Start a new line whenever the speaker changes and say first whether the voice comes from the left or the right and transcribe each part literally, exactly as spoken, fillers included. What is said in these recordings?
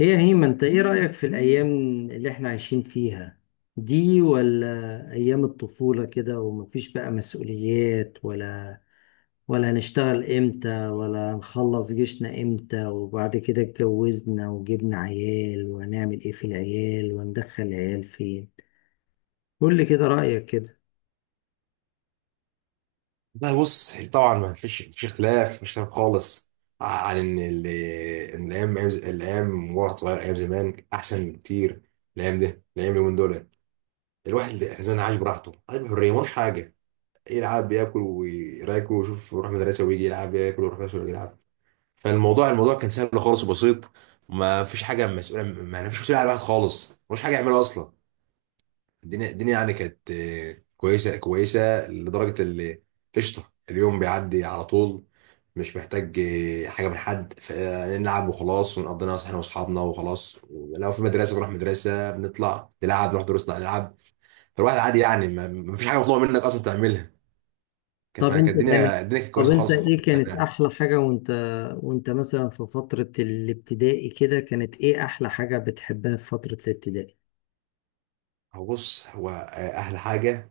left: هي هيما انت ايه رأيك في الأيام اللي احنا عايشين فيها دي ولا أيام الطفولة كده ومفيش بقى مسؤوليات ولا ولا هنشتغل امتى ولا هنخلص جيشنا امتى وبعد كده اتجوزنا وجبنا عيال وهنعمل ايه في العيال وندخل العيال فين؟ قول لي كده رأيك كده.
right: لا بص، هي طبعا ما فيش فيش اختلاف، مش اختلاف خالص عن ان ال- ان الايام، أيام ز- الايام وقت صغير، ايام زمان احسن بكتير. الايام ده الايام اليومين دول الواحد زمان عايش براحته، عايش بحريه، ملوش حاجه. يلعب ياكل ويراكل ويشوف، يروح مدرسه ويجي يلعب، ياكل ويروح مدرسه ويجي يلعب. فالموضوع الموضوع كان سهل خالص وبسيط. ما فيش حاجه مسؤوله، ما فيش مسؤوليه على الواحد خالص، ملوش حاجه يعملها اصلا. الدنيا الدنيا يعني كانت آه، كويسه، كويسه لدرجه اللي قشطه اليوم بيعدي على طول. مش محتاج آه، حاجه من حد ف- آه، نلعب وخلاص، ونقضي ناس احنا واصحابنا وخلاص. لو في مدرسه بنروح مدرسه، بنطلع نلعب، نروح دروسنا نلعب. فالواحد عادي يعني، ما ما فيش حاجه مطلوبه منك اصلا تعملها. كان-
left: طب
right: فكانت
left: انت كان
right: الدنيا الدنيا كانت
left: طب
right: كويسه
left: انت
right: خالص
left: ايه
right: خالص
left: كانت
right: كمان.
left: احلى حاجة وانت وانت مثلا في فترة الابتدائي كده كانت ايه احلى حاجة بتحبها في فترة الابتدائي؟
right: هو بص، هو آه، احلى حاجه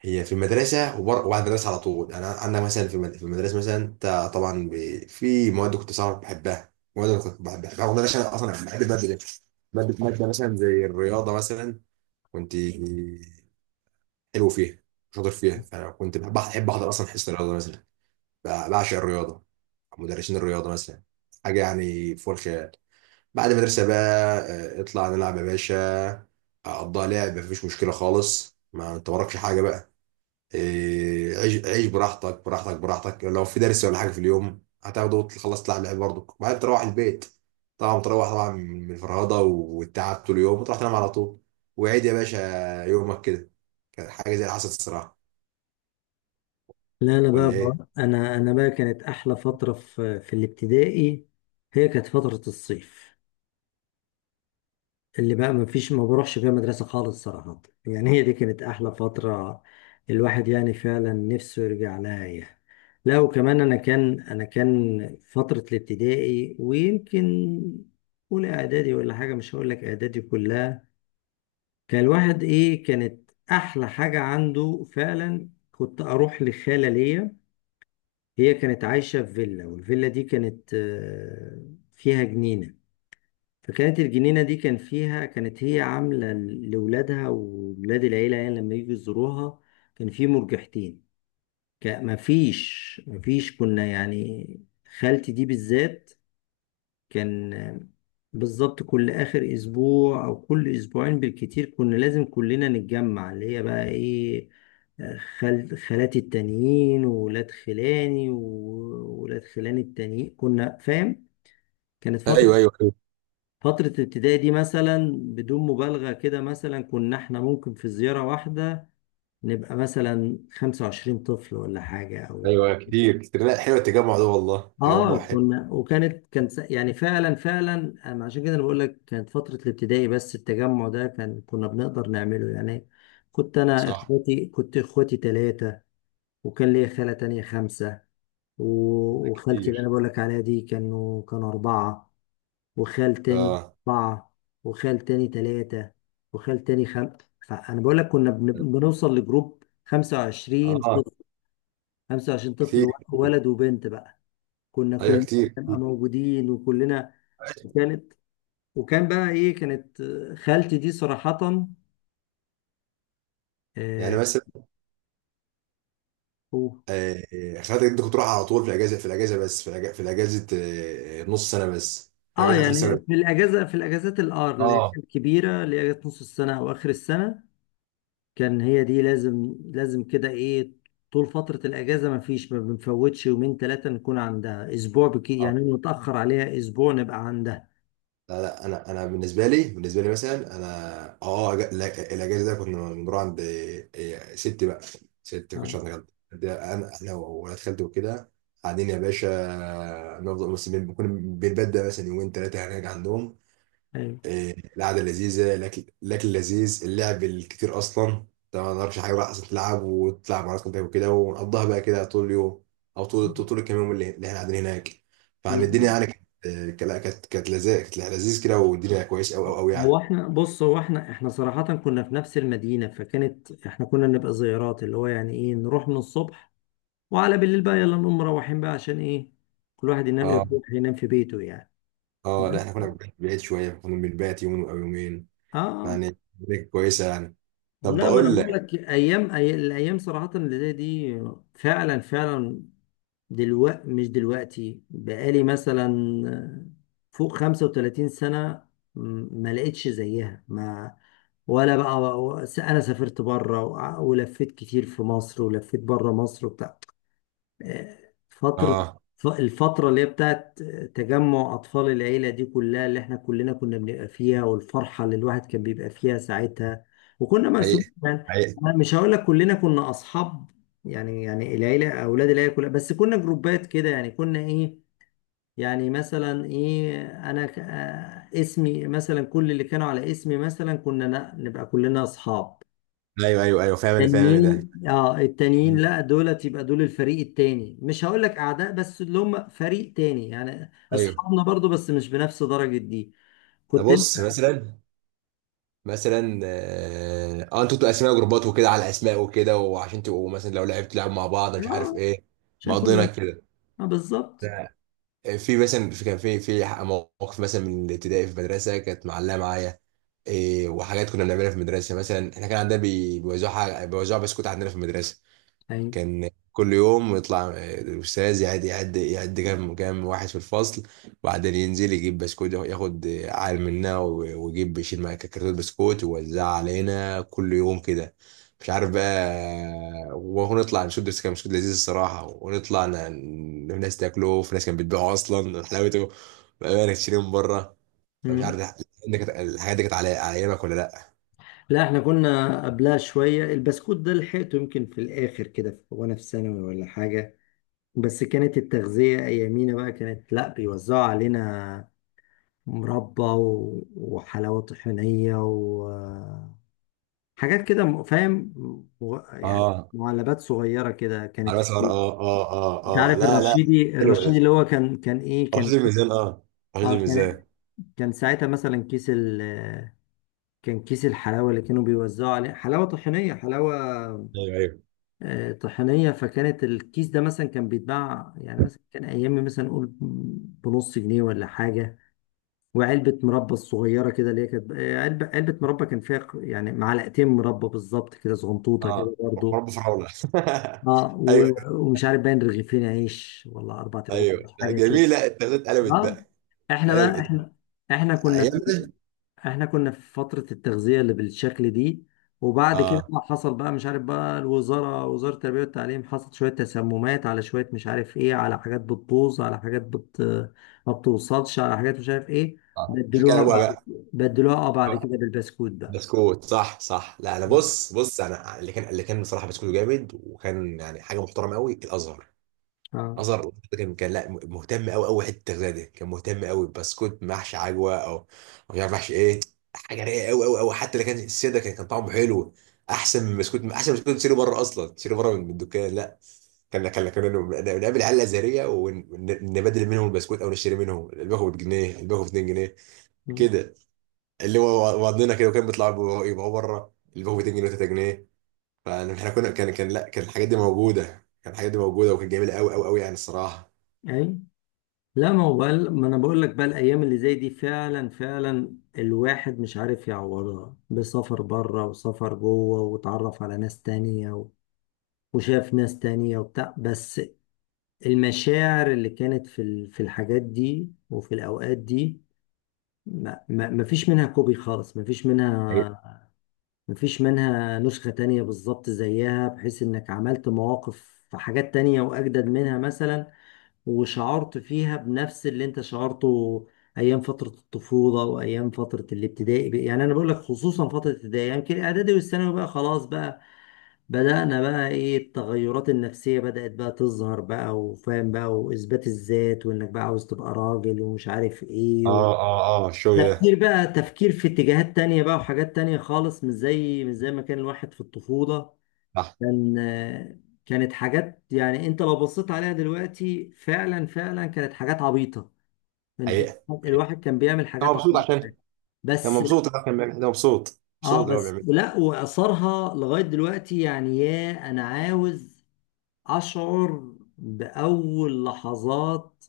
right: هي في المدرسة وبر... وبعد المدرسة على طول. يعني أنا أنا مثلا في المد- في المدرسة مثلا، أنت طبعا ب... في مواد كنت صعب بحبها، مواد أنا كنت بحبها رغم إن أنا عشان أصلا بحب المادة دي. مادة مادة مثلا زي الرياضة مثلا، كنت حلو فيها، شاطر فيها. فأنا كنت بحب بحب أحضر أصلا حصة الرياضة مثلا. ب- بعشق الرياضة. مدرسين الرياضة مثلا حاجة يعني فوق الخيال. بعد المدرسة بقى، آه، اطلع نلعب يا باشا. أقضيها لعب، مفيش مشكلة خالص، ما أنت وراكش حاجة بقى. إيه، عيش، عيش براحتك براحتك براحتك. لو في درس ولا حاجه في اليوم هتاخده وتخلص، تلعب لعب برضك بعدين تروح البيت. طبعا تروح، طبعا من الفرهده والتعب طول اليوم، وتروح تنام على طول. وعيد يا باشا، يومك كده. كانت حاجه زي اللي حصلت الصراحه.
left: لا انا بقى,
right: ولا ايه؟
left: بقى انا انا بقى كانت احلى فتره في في الابتدائي. هي كانت فتره الصيف اللي بقى ما فيش ما بروحش فيها مدرسه خالص صراحه، يعني هي دي كانت احلى فتره. الواحد يعني فعلا نفسه يرجع لها يعني. لا وكمان انا كان انا كان فتره الابتدائي، ويمكن اولى اعدادي ولا حاجه، مش هقول لك اعدادي كلها. كان الواحد ايه، كانت احلى حاجه عنده فعلا كنت اروح لخاله ليا. هي كانت عايشة في فيلا، والفيلا دي كانت آه، فيها جنينة. فكانت الجنينة دي كان فيها، كانت هي عاملة لولادها وولاد العيلة يعني لما يجوا يزوروها. كان في مرجحتين. ما فيش ما فيش كنا يعني، خالتي دي بالذات كان بالظبط كل آخر أسبوع أو كل أسبوعين بالكتير كنا لازم كلنا نتجمع، اللي هي بقى إيه، خال... خالاتي التانيين وولاد خلاني وولاد خلاني التانيين، كنا فاهم. كانت فترة،
right: ايوه، ايوه.
left: فترة الابتدائي دي مثلا بدون مبالغة كده مثلا كنا احنا ممكن في زيارة واحدة نبقى مثلا خمسة وعشرين طفل ولا حاجة أو
right: ايوه، ايوه، كتير كتير. لا، حلو التجمع ده والله،
left: اه،
right: تجمع حلو.
left: كنا وكانت كان س- يعني فعلا فعلا أنا عشان كده انا بقول لك كانت فتره الابتدائي، بس التجمع ده كان كنا بنقدر نعمله يعني. كنت انا
right: صح.
left: اخواتي كنت اخواتي ثلاثه، وكان ليا خاله تانية خمسه،
right: ده
left: و- وخالتي اللي انا
right: كتير.
left: بقول لك عليها دي كانوا كانوا اربعه، وخال تاني
right: اه.
left: اربعه، وخال تاني ثلاثه، وخال تاني خم، فانا بقول لك كنا بن- بنوصل لجروب خمسة وعشرين
right: اه،
left: طفل، خمسة وعشرين
right: كتير
left: طفل
right: كتير.
left: ولد وبنت بقى. كنا
right: ايوه،
left: كلنا
right: كتير
left: نبقى
right: كتير.
left: موجودين وكلنا. وكانت، وكان بقى ايه، كانت آه، خالتي دي صراحة
right: يعني
left: اه.
right: مثلا،
left: أوه.
right: آه، خدت انت كنت تروح على طول في الاجازه، في الاجازه بس في الاجازه في الاجازه، آه، نص سنه، بس في
left: آه،
right: اجازه اخر
left: يعني
right: السنه.
left: في الاجازة، في الاجازات الار اللي هي
right: اه.
left: الكبيرة، اللي هي اجازة نص السنة او اخر السنة، كان هي دي لازم لازم كده ايه، طول فترة الاجازة ما فيش ما بنفوتش يومين ثلاثة نكون عندها، اسبوع بكي
right: اه،
left: يعني نتأخر عليها اسبوع نبقى عندها.
right: لا لا. انا انا بالنسبه لي، بالنسبه لي مثلا، انا اه أج- لا، الاجازه ده كنا بنروح عند إيه، ستي بقى. ستي، ما كنتش
left: اه.
right: عند جد. ده انا انا وولاد خالتي وكده، قاعدين يا باشا. نفضل بس بن- بنكون بنبدأ مثلا يومين ثلاثه هناك عندهم.
left: ايوه
right: إيه، القعده لذيذه، الاكل الاكل لذيذ، اللعب الكتير. اصلا طبعا ما نعرفش حاجه بقى اصلا، تلعب وتلعب مع ناس وكده، ونقضيها بقى كده طول اليوم، او طول طول طول الكام يوم اللي اللي احنا قاعدين هناك. فعن الدنيا
left: بالظبط.
right: يعني كانت آه، كانت كانت لذيذ، كانت لذيذ كده، والدنيا كويس قوي قوي قوي
left: هو
right: يعني.
left: احنا بص هو احنا احنا صراحة كنا في نفس المدينة، فكانت احنا كنا نبقى زيارات اللي هو يعني ايه، نروح من الصبح وعلى بالليل بقى يلا نقوم مروحين بقى، عشان ايه، كل واحد ينام،
right: اه.
left: يروح ينام في بيته يعني.
right: اه، لا احنا
left: بس
right: كنا بعيد شويه، كنا بنبات يوم او يومين.
left: اه آه.
right: يعني الدنيا كانت كويسه يعني. طب
left: لا ما انا
right: بقول
left: بقول
right: لك.
left: لك ايام أي... الايام صراحة اللي زي دي فعلا فعلا. دلوقتي مش دلوقتي بقالي مثلا فوق خمسة وثلاثين سنة م- ما لقيتش زيها ما ولا بقى. انا سافرت بره، ولفيت كتير في مصر ولفيت بره مصر وبتاع، فترة،
right: اه.
left: الفترة اللي هي بتاعت تجمع أطفال العيلة دي كلها اللي احنا كلنا كنا بنبقى فيها، والفرحة اللي الواحد كان بيبقى فيها ساعتها. وكنا
right: حقيقي،
left: مقسومين يعني،
right: حقيقي.
left: أنا مش هقول لك كلنا كنا أصحاب، يعني يعني العيلة أولاد العيلة كلها، بس كنا جروبات كده يعني كنا إيه، يعني مثلا إيه، أنا ك- آه، اسمي مثلا، كل اللي كانوا على اسمي مثلا كنا ن- نبقى كلنا أصحاب.
right: ايوه، ايوه، ايوه، فاهم انا، فاهم انا ده.
left: التانيين اه التانيين
right: مم.
left: لا دولت يبقى دول الفريق التاني، مش هقول لك اعداء بس اللي هم فريق تاني، يعني
right: ايوه.
left: اصحابنا برضو بس مش بنفس درجة دي.
right: انا
left: كنت انت
right: بص مثلا، مثلا اه، آه، انتوا بتبقوا اسماء جروبات وكده، على الاسماء وكده، وعشان تبقوا مثلا لو لعبت لعب مع بعض، مش عارف
left: اه
right: ايه.
left: عشان
right: مقضينا
left: كنا
right: كده.
left: اه بالظبط
right: ده- في مثلا، في كان في في مواقف مثلا من الابتدائي في المدرسه كانت معلقه معايا. إيه وحاجات كنا بنعملها في المدرسه مثلا. احنا كان عندنا بي- بيوزعوا حاجه، بيوزعوا بسكوت عندنا في المدرسه.
left: ايوه.
right: كان كل يوم يطلع آه، الأستاذ يعد يعد يعد كام كام واحد في الفصل، وبعدين ينزل يجيب بسكوت، ياخد عال منا و- ويجيب يشيل معاه كرتون بسكوت ويوزعها علينا كل يوم كده. مش عارف بقى، ونطلع نشد، بس كان بسكوت لذيذ الصراحة. ونطلع ن- ناس تاكله، وفي ناس كانت بتبيعه أصلا حلاوته بقى، تشتريه من بره. فمش عارف
left: مم.
right: ده- ده كانت- الحاجات دي كانت على على أيامك ولا لأ؟
left: لا احنا كنا قبلها شوية، البسكوت ده لحقته يمكن في الاخر كده في- وانا في ثانوي ولا حاجة، بس كانت التغذية ايامينا بقى كانت لا بيوزعوا علينا مربى و- وحلاوة طحينية و... آه، حاجات كده م- فاهم، مغ- يعني
right: اه،
left: معلبات صغيرة كده كانت
right: على
left: في
right: مثلا.
left: الكيس.
right: اه، اه.
left: انت
right: اه، اه،
left: عارف
right: لا لا.
left: الرشيدي،
right: حلو.
left: الرشيدي اللي هو كان كان ايه كان
right: رشيد الميزان، اه. رشيد
left: اه، كان
right: الميزان.
left: كان ساعتها مثلا كيس ال كان كيس الحلاوة اللي كانوا بيوزعوا عليه حلاوة طحينية، حلاوة
right: ايوه، ايوه.
left: آه، طحينية، فكانت الكيس ده مثلا كان بيتباع يعني مثلا كان أيام مثلا نقول بنص جنيه ولا حاجة. وعلبة مربى الصغيرة كده اللي هي كانت آه، علبة، علبة مربى كان فيها ق- يعني معلقتين مربى بالظبط كده صغنطوطة
right: اه.
left: كده برضه.
right: رب فرعون.
left: اه.
right: ايوه.
left: و- ومش عارف باين رغيفين عيش ولا اربعة رغيفين
right: ايوه،
left: عيش،
right: لا
left: حاجه كده.
right: جميله، التغذيه اتقلبت
left: اه.
right: بقى.
left: احنا بقى
right: اتقلبت
left: احنا احنا
right: على
left: كنا في
right: ايامنا.
left: احنا كنا في فتره التغذيه اللي بالشكل دي، وبعد كده
right: اه.
left: بقى حصل بقى مش عارف بقى الوزاره، وزاره التربيه والتعليم، حصلت شويه تسممات على شويه مش عارف ايه، على حاجات بتبوظ، على حاجات بت ما بتوصلش، على حاجات مش عارف ايه،
right: اه، عشان كان
left: بدلوها
right: ابوها
left: بعد
right: بقى.
left: بدلوها اه بعد
right: آه،
left: كده بالبسكوت بقى.
right: بسكوت، صح صح. لا انا بص، بص انا اللي كان، اللي كان بصراحه بسكوت جامد، وكان يعني حاجه محترمه قوي، الازهر
left: اه
right: نظر. ده كان كان، لا مهتم قوي قوي حته التغذيه دي، كان مهتم قوي. بسكوت محشي عجوه او مش عارف محشي ايه، حاجه رايقه قوي قوي قوي. حتى اللي كان السيده كان كان طعمه حلو، احسن من بسكوت، احسن من بسكوت تشتري بره، اصلا تشتري بره من من الدكان. لا، كان كان كنا نقابل العيال الازهريه ونبدل منهم البسكوت، او نشتري منهم الباكو بجنيه، الباكو ب اتنين جنيه كده. اللي هو وضنا كده، وكان بيطلع يبقى بره الباكو ب اتنين جنيه و3 جنيه. فاحنا كنا كان كان لا، كان الحاجات دي موجوده، كان الحاجات دي موجوده وكانت جميله قوي قوي قوي يعني الصراحه.
left: اي. لا ما هو بقى- ما انا بقول لك بقى الايام اللي زي دي فعلا فعلا الواحد مش عارف يعوضها بسفر بره وسفر جوه وتعرف على ناس تانية و- وشاف ناس تانية وبتاع. بس المشاعر اللي كانت في ال- في الحاجات دي وفي الاوقات دي ما, ما, ما فيش منها كوبي خالص، ما فيش منها، ما فيش منها نسخة تانية بالظبط زيها، بحيث انك عملت مواقف في حاجات تانية واجدد منها مثلا وشعرت فيها بنفس اللي انت شعرته ايام فتره الطفوله وايام فتره الابتدائي بقى. يعني انا بقول لك خصوصا فتره الابتدائي، يعني يمكن الاعدادي والثانوي بقى خلاص بقى بدانا بقى ايه التغيرات النفسيه، بدات بقى تظهر بقى، وفاهم بقى واثبات الذات، وانك بقى عاوز تبقى راجل ومش عارف ايه و...
right: اه، اه، اه، الشغل ده.
left: تفكير بقى، تفكير في اتجاهات تانية بقى وحاجات تانية خالص، مش زي مش زي ما كان الواحد في الطفولة.
right: صح.
left: كان آه، كانت حاجات، يعني انت لو بصيت عليها دلوقتي فعلا فعلا كانت حاجات عبيطة، كان-
right: حقيقة، حقيقة.
left: الواحد كان بيعمل
right: انا
left: حاجات
right: مبسوط
left: عبيطة
right: عشان، انا
left: بس
right: مبسوط عشان بيعمل- انا مبسوط مبسوط
left: اه.
right: اللي هو
left: بس
right: بيعمله.
left: لا واثرها لغاية دلوقتي يعني، يا انا عاوز أشعر بأول لحظات،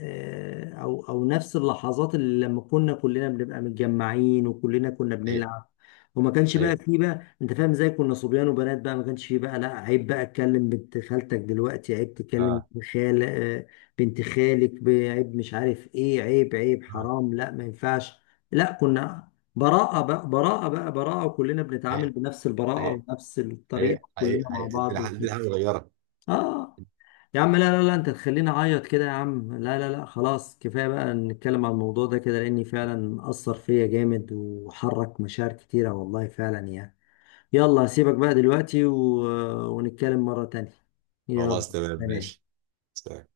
left: آه، أو أو نفس اللحظات اللي لما كنا كلنا بنبقى متجمعين وكلنا كنا
right: حقيقة،
left: بنلعب، وما كانش بقى
right: حقيقة.
left: فيه بقى أنت فاهم إزاي، كنا صبيان وبنات بقى، ما كانش فيه بقى لا عيب بقى أتكلم بنت خالتك دلوقتي، عيب تكلم
right: اه،
left: بنت خال آه، بنت خالك ب- عيب مش عارف إيه، عيب، عيب،
right: اه.
left: حرام، لا ما ينفعش. لا كنا براءة بقى، براءة بقى براءة، وكلنا بنتعامل
right: حقيقة،
left: بنفس البراءة
right: حقيقة،
left: ونفس
right: حقيقة.
left: الطريقة
right: حقيقة
left: كلنا مع
right: حقيقة.
left: بعض
right: الدنيا، الدنيا حاجة
left: وكده.
right: صغيرة.
left: اه. يا عم لا لا لا انت تخليني اعيط كده، يا عم لا لا لا خلاص كفايه بقى نتكلم عن الموضوع ده كده، لاني فعلا اثر فيا جامد وحرك مشاعر كتيره والله فعلا يعني. يلا هسيبك بقى دلوقتي و... ونتكلم مره تانية. يلا.
right: خلاص، تمام ماشي.
left: سلام.
right: سلام.